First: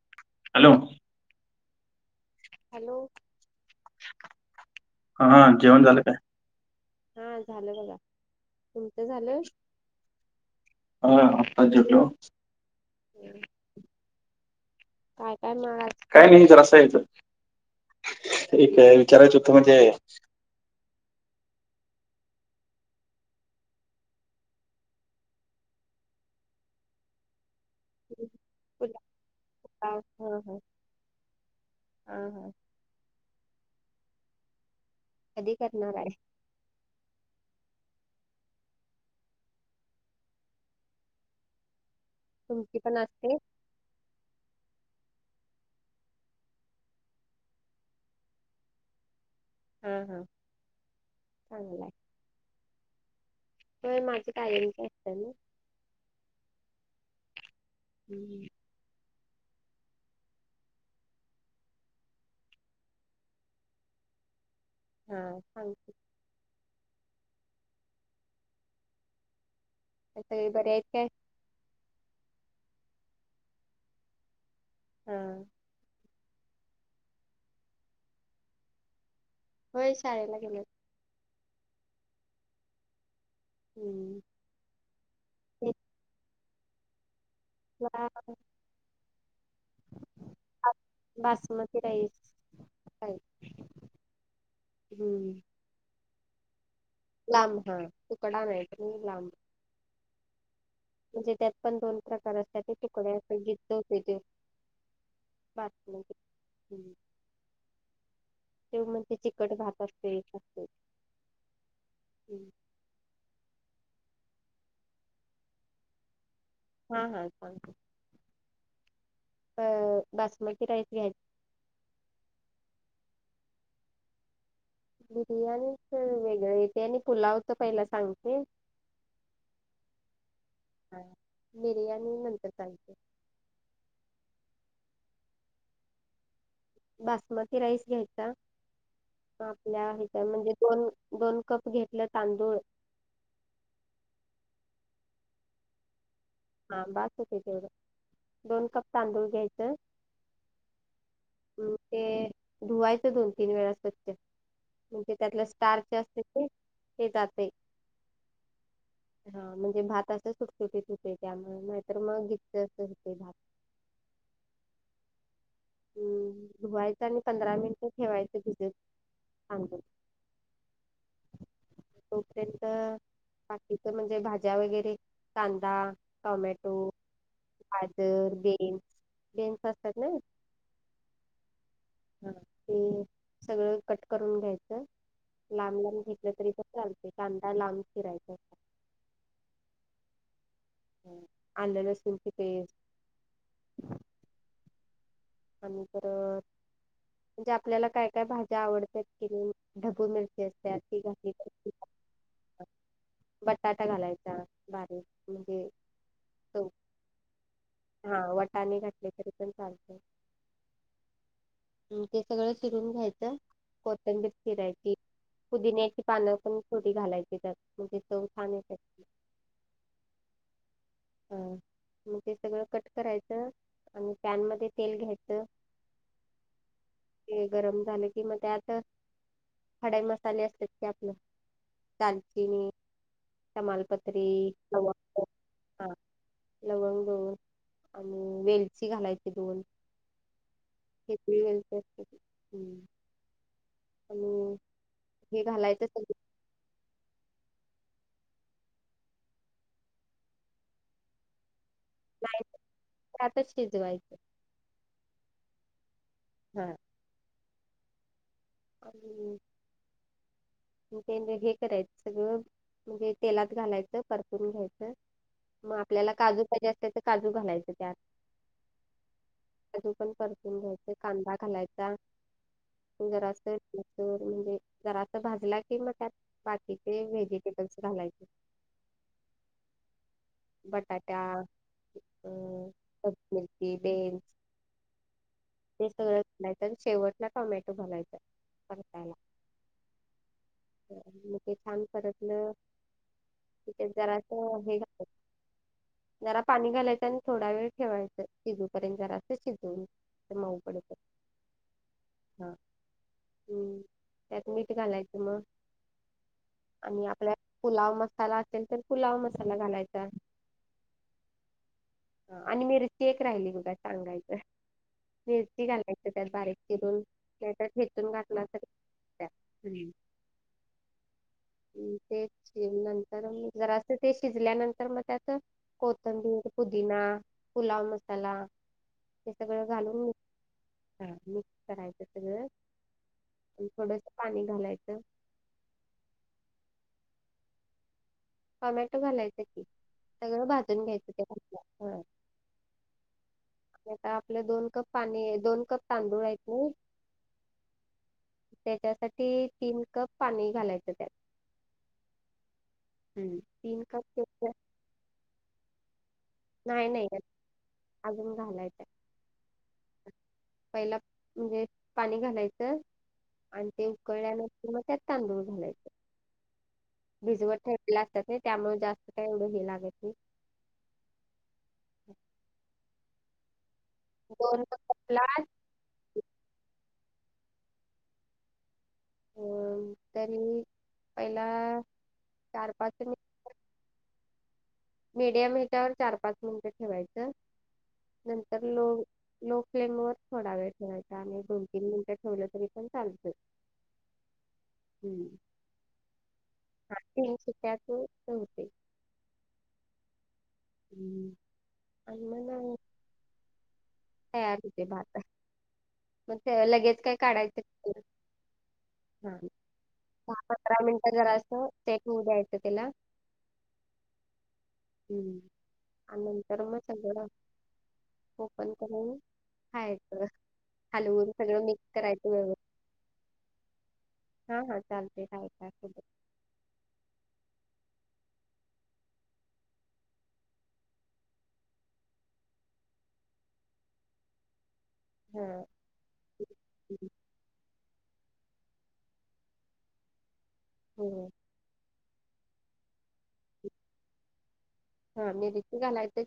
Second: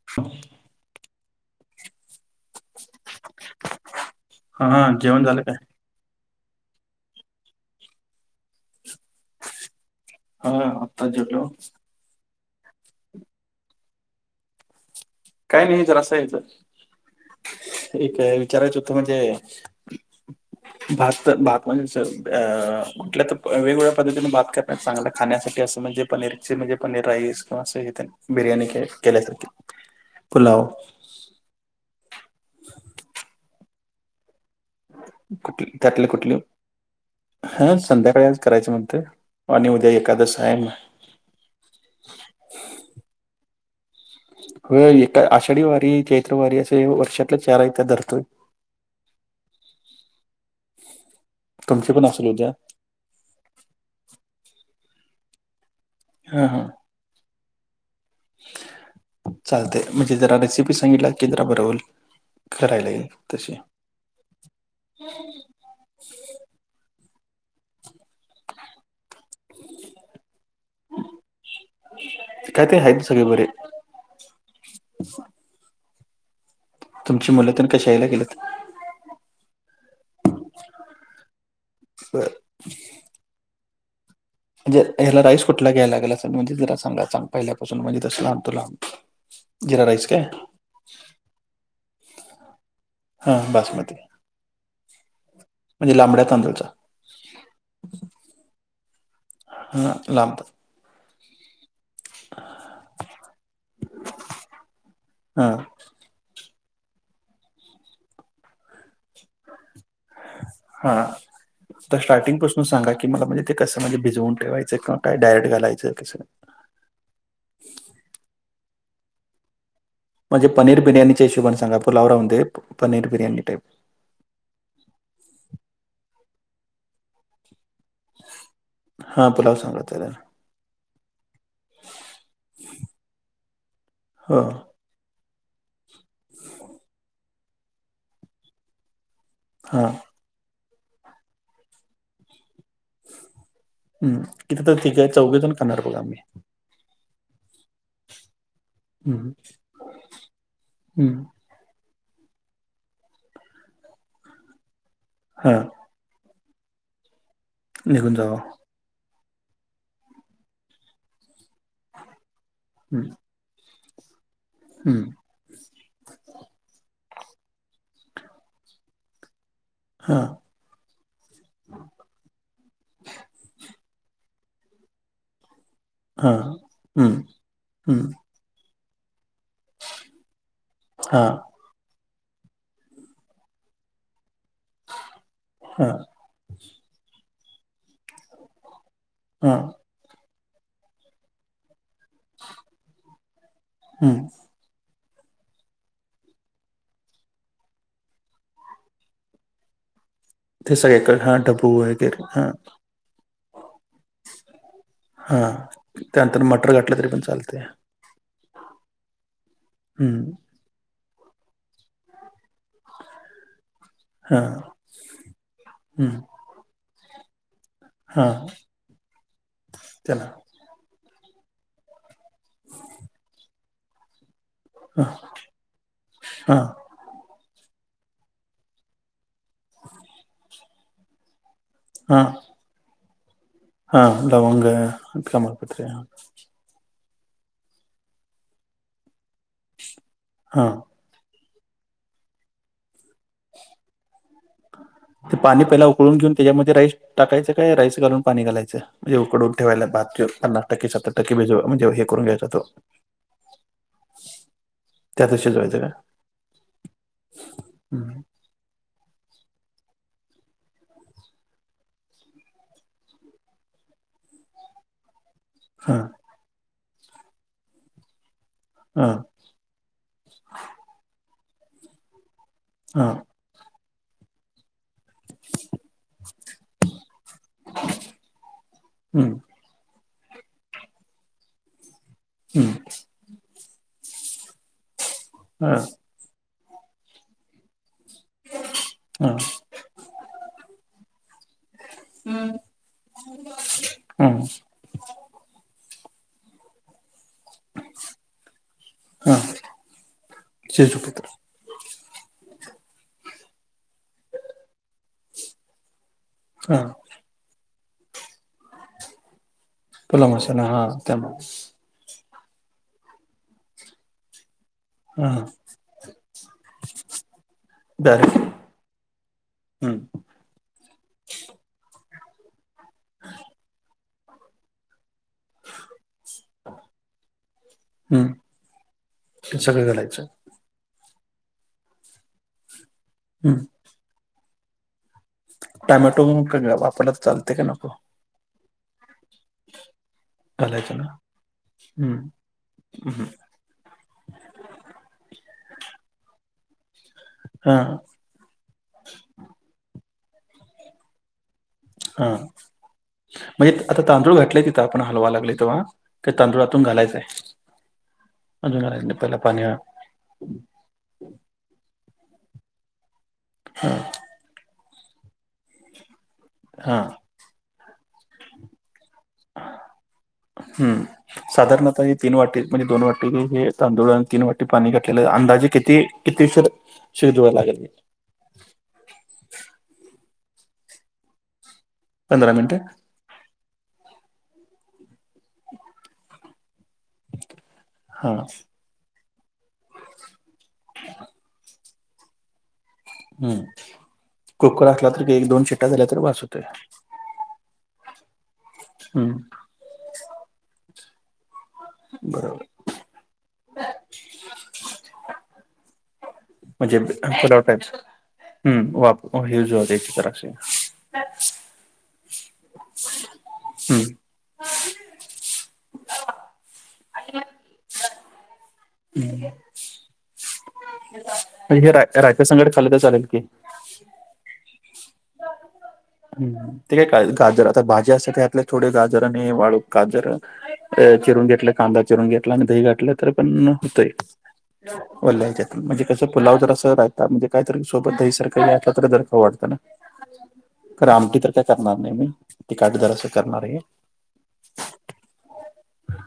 [unintelligible] Hello hello हा हा जेवण झालं हा काय? जेवण झालं काय? हा झालं बघा तुमचं झालं? हा आत्ताच हा जेवलो. आता जेवलो. काय काय मग नाही आज जरा असं काय यायचं नाही ज असं आहे एक विचारायचं होत म्हणजे होतं म्हणजे भात तर भात म्हणजे अ कुठल्या तर वेगवेगळ्या पद्धतीने भात कर चांगलं खाण्यासाठी असं म्हणजे पनीरचे म्हणजे पनीर राईस किंवा असं बिर्याणी केल्यासारखी हम्म पुलाव हम्म हम्म [unintelligible] कुठली त्यातली कुठली? हा संध्याकाळीच करायचं म्हणते आणि उद्या एकादशी आहे ना? तुमची पण असती? होय एका आषाढी वारी चैत्र वारी असे वर्षातला चारा आहेत त्या धरतोय. हम्म हम्म तुमची पण असु द्या होय माझं कायम असतं ना हा हा हम्म चालते म्हणजे जरा रेसिपी सांगितला की जरा बरं होइल करायला येईल तशी हा सांगते ओ ताई बरे आहेत काय? काय ते आहेत सगळे बरे हा तुमची मुलं तर काय शाळेला गेलंत होय शाळेला गेलेत. हम्म म्हणजे ह्याला राईस कुठला घ्यायला लागेल असं म्हणजे जरा सांगा सांग पहिल्यापासून म्हणजे तसं आणतो जिरा राईस काय? बासुमती राईस हा बासमती म्हणजे लांबड्या तांदूळचा? लांब हा तुकडा नाही तर लांब हा लांबत म्हणजे त्यात पण दोन प्रकार असते ते तुकड्या असं गिच होते तो हां भात हो ह् तेव म्हणजे ते चिकट भात असतंय. हा आता स्टार्टिंगपासून सांगा की मला म्हणजे ते कसं म्हणजे भिजवून ठेवायचं काय डायरेक्ट घालायचं कसं? हां हां सांगतो. अ म्हणजे पनीर बिर्याणीच्या हिशोबाण सांगा पुुलाव राहूदे पनीर बिर्याणी टाईप. बिर्याणीच वेगळ येतय आणि पुलावच पहिला स सांगते हां पुलाव सांगा त्याला हा, बिर्याणी नंतर सांगते. हा. [inaudible] बासमती राईस घ्यायचा म हां आपल्या हे म्हणजे दोन- दोन कप घेतल तांदूळ हम्म किती तर ठीक हाय चौघेजण खाणार बघ आम्ही. हां बास होतय तेवढं, दोन कप तांदूळ हं, घ्यायचं हं. म ते धुवायचं दोन, तीन वेळा स्वच्छ म्हणजे त्यातला हां स्टार् जे असतय ते ते जातय. निघून जाव हा म्हणजे भात असं सुटसुटीत होतोय त्यामुळ नाहीतर मग गीच असं होतोय भात. हम्म. हम् धुवायचं आणि पंधरा मिनिटं ठेवायचं भीजत तांदूळ. हां. तोपर्यंत बाकीच म्हणजे भाज्या वगैरे कांदा हां. टॉमॅटो, हं, हं. गाजर, बीन्स बीन्स असतात ना हां. हा ते सगळं कट करून घ्यायचं लांब- हां, लांब घे तल तरी पण चालतय कांदा लांब चिरायचा हां. आल्ल, लसुनची पेस्ट हम्म. आणि परत ज्या आपल्याला काय काय भाज्या आवडत्यात कि नी ढबू मि ते सगळ का हा डबू वगैरे ते हा. बटाटा घालायचा. हा त्यानंतर मटर घातलं तरी पण चालतय? हां वटाने घातले तरी पण चाल हम ते सगळं चिरून घ्यायचं, कोथंबीर हां, चिरायची, पुदिन्याची हं, पानं पण थोडी घालायची त्यात म्हणजे चव हां. छान येते. त्याला हां. मग ते सगळं कट करायचं आणि पॅन मध्ये तेल हां, घ्यायच हां, तेल गरम झाल कि मग त्यात खडे मसाले असत्यात की आपलं हां, दालचिनी, तमालपत्री, लवंग तमालपत्री हां. लवंग दोन, आणि वेलची घालायची दोन. हां. [unintelligible] आणि ते पाणी पहिला उकळून घेऊन त्याच्यामध्ये राईस टाकायचं काय राईस घालून पाणी घालायचं. म्हणे उकडून ठेवायला भात ठेऊन पन्नास टक्के सत्तर टक्केज म्हणजे. करून घ्यायचा तो त्यातच शजवायच का? हा [inaudible] आणि [unintelligible] ते हे करायचं गं मग तेलात घालायचं परतून घ्यायचं, मग हां, आपल्याला काजू पाहिजे असत, तर काजू घालायचं त्यात- हां काजू पण परतुन घ्यायचे, कांदा घालायचा हां. जरा असं, नंतर म्हणजे जरास भाजला, कि मग त्यात बाकीचे व्हेजिटेबल्स घालायचे. हम्म [inaudible] बटाटा [unintelligible] हं. हां, ते सगळं घालायचं, आणि शेवटला टोमॅटो घालायचं. परतायला हां, मग ते छान, परतलं, की त्यात जरास हां. हे घालायचं. जरा पाणी घालायचं. थोडा वेळ ठेवायचं, शिजूपर्यंत जरा अस हां. शिजवून मऊ पडेपर्यंत. शेजुपुत्र हा हम्म त्यात मीठ घालायचं मग. हा आणि आपल्या पुलाव मसाला असेल तर पुलाव मसाला घालायचां. पुन ह त्या [unintelligible] आणि मीरची एक राहिली बघा सांगायचं. हा मिरची घालायचं त्यात बारीक चिरून, नाहीतर ठेचून डायरेक्ट घातला तरी- हम्म तेच नंतर जरा, ते शिजल्यानंतर मग त्यात कोथंबीर, पुदिना, पुलाव मसाला, हम्म हे सगळं घालून म हा मिक्स करायचं सगळं, हं थोडंस पाणी घालायचं. टोमॅटो वापरला तर चालते का नको. टोमॅटो घालायचं. सगळं भाजून घालायचं ना घ्यायचं ते, हम्म आता आपलं दोन कप पाणी दोन कप तांदूळ आहेत ना, हा त्यांच्यासाठी तीन कप पाणी घालायचं त्यात. हा म्हणजे आता तांदूळ घाटले तिथं, आपण हलवा लागले तेव्हा. का तांदुळातून घालायचंय? [unintelligible] म्हणजे पाणी घालायचं, आणि ते हा उकळल्यानंतर मग त्यात तांदूळ घालायचं. हा भिजवत ठेवलेले असतात, ते त्यामुळे जास्त काही एवढं हे लागत नाही. हम्म साधारणतः हे तीन वाटी म्हणजे दोन वाटी हे- तांदुळने तीन वाटी पाणी घातलेलं अंदाजे किती किती उशीर शिजवायला लागलं. अ तरी पहिला पंधरा मिनटं. मीडियम हेच्यावर चार पाच मिनटं ठेवायचं हा नंतर लो- लोकं फ्लेम वरं थोडां वेळं ठेवांयचा आणि दोन तीनंतर ठेवलं तरी पणं ते हम्मं कुकर असलां तरी एक दोन शिट्ट्या झाल्यां तरं बांस होते तीनं शिट्या तरं होते हम्मं हम्मं आणि बरोबर मलां तयार होते बांत मंग म्हणजे लगेच कायं काढायचं पुलाव टाईप हम्म वाप हां यूज होते दहा जरासे पंधरा मिनिटं जरां असं ते सेठंहू द्यायचं त्यांला हम्मं हम्मं आं नंतर मं चगोडां ओपन करूंन हायंच हलवूंन सगळं मिक्स करायचं व्यवस्थित अलंग चालेल की हां हां चालते चालते ते कायं गाजरं आंता भाजीसाठी आले थोडे गाजरं आणि वाळूं गाजरं अं चिरूंन घेतलं कांदा चिरूंन घेतलां आणि दही घातलं तरं पणं होतंय वल्यां यांच्यातून म्हणजे त्यां पुलांव जरं असं राहतां म्हणजे कायंतरी सोबतं दहीसारखंला तरी जरं वाटतं नां आमटी तरं कायं करणारं नाहीं मी तिकडं दर असं करणारं आहे हां मिर्ची घालायचं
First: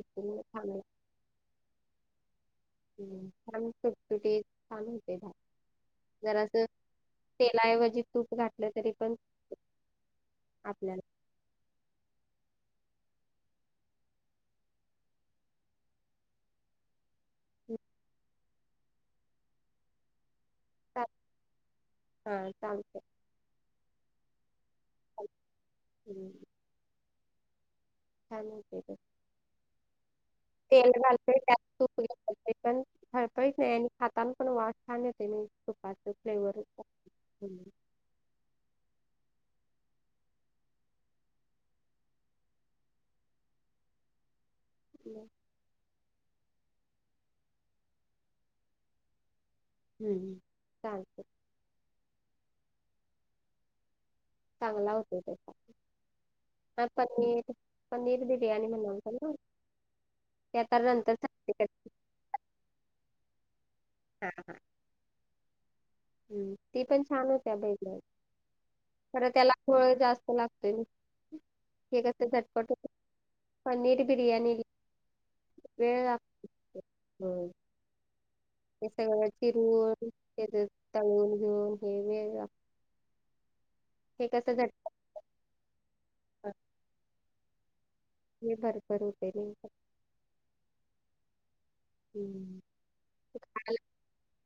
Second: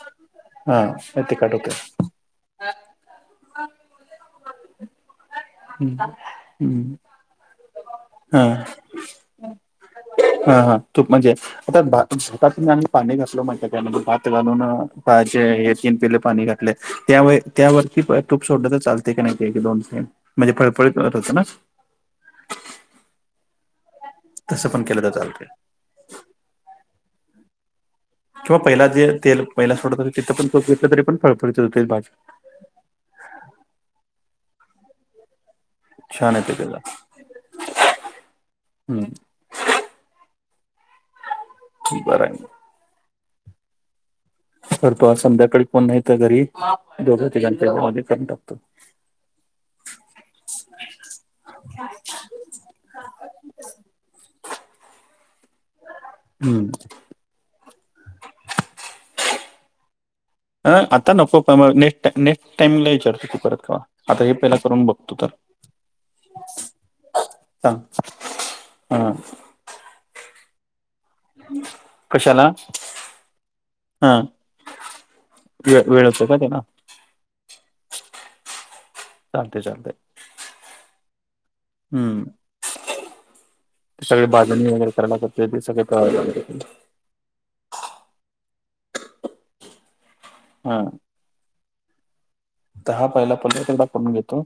खामेन लंय तेिखटं होतेसं हम्मं छान सुटसुटीत छान होते हं. जरां असं तेलांऐवजी तूंप हां, घातलं तरी पणं हां हां तूंप म्हणजे आंता भातूंन पाणी घातलं म्हहित कां भांत घालूंन काहांयचे हे तीनं पिले पाणी घातले त्यांवरती तूंप सोडलं तरं चालते कां नाहीं दोन म्हणजे पळी करं रचणांस हां चातेय तसं पणं केलं तरं चालते हम्मं किंवा पहिला जे तेल पहिला सोडतं तिथं पणं तेल घालतंय त्यां घरं पणं खरतंच नाहीं आणि खांताना पणं वांस छान येतं छानतेतलां हम्मं बरं आहे फरं तो आंज संध्याकांळी कोणं नाहीं तरं घरी दोघच्यां करूंन टाकतो हम्मं चालतंय छ हांठी चांगला होतो हं. त्यांचा पनीर पनीर बिर्याणी म्हनालतां नांव अं आंता नको कामां ने नेक्स्ट टांइमला विचारतं तूं परंत किंवा आंता हे पहिला करूंन बघतो तरं हम्मं ती पणं छान होत्यां सांग. बैला हां, खरं त्यांला ळ जास्तें लागतोय ते कसं कशाला? झटपट पनीर बिर्याणी वं वेळचं असतो कां त्यांला हम्मं हे सगळ्यां चालतंय, चालतंय. चिरवूंन त्यां तळूंन घेऊंन हम्म, सगळे बाजणी वगैरे करा करते ते सगळे हे भरभर होते ना इथ. हा हम्म तर हा पहिला पहिला करून घेतो.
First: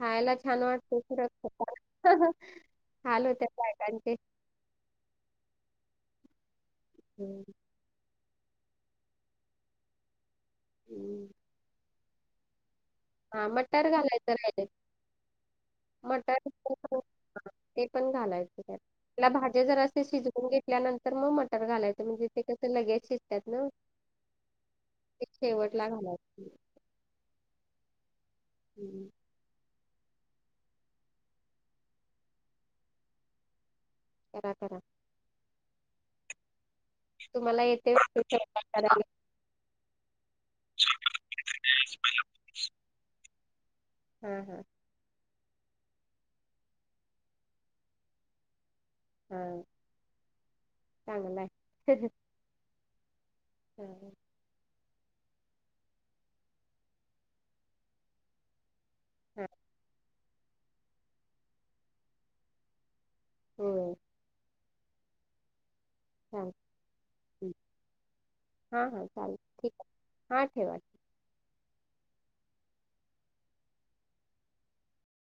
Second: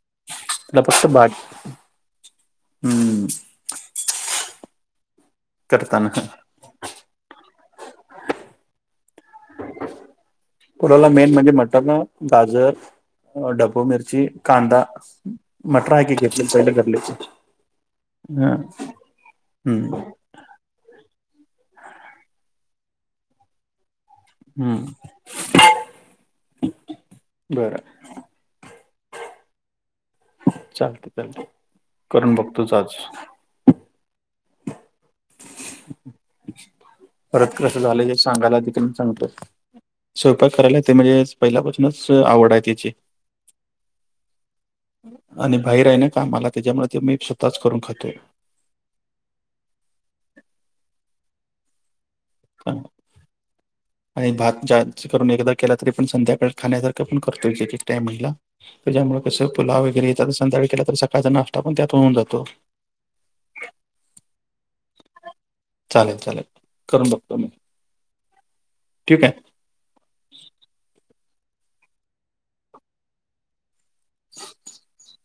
खायला छान त्याला फक्त भाज वाटत. हाल हं, होतात बायकांचे. करताना हम्म पुलावला मेन म्हणजे वटाना, गाजर ढबू मिरची, कांदा, मटर आहे कि घेतलेले पहिले धरले. ते पण घालायच त्यात. त्याला भाज्या हं, जराशा शिज वुन घेतल्यानंतर मग मटर घालायच. म्हणजे ते कस लगेच शिजतात ना. हं. ते शेवटला घालायचे. बर हम्म चालते चालते, करून बघतोच आज. करा करा परत कस झाल हे सांगायला देिकीन सांगतो. स्वयंपाक करायला ते म्हणजे, पहिल्यापासूनच आवड आहे तीची. हा हा आणि बाहेर आहे ना मला काम, त्याच्यामुळे ते मी स्वतःच करून खातो. हा चांगल आहे. [unintelligible] ह आणि भात जा करून एकदा केला, तरी पण संध्याकाळ खाण्यासारख पण करतोय एक एक टाईमाला. त्याच्यामुळे कस पुलाव वगैरे हे त संध्याकाळी केला तर सकाळचा नाष्टा पण त्यात होऊन जातो. चालेल, करून बघतो मी हा हा ठीक आहे चालेल. ठीक आहे. हा ठेवा. [inaudible]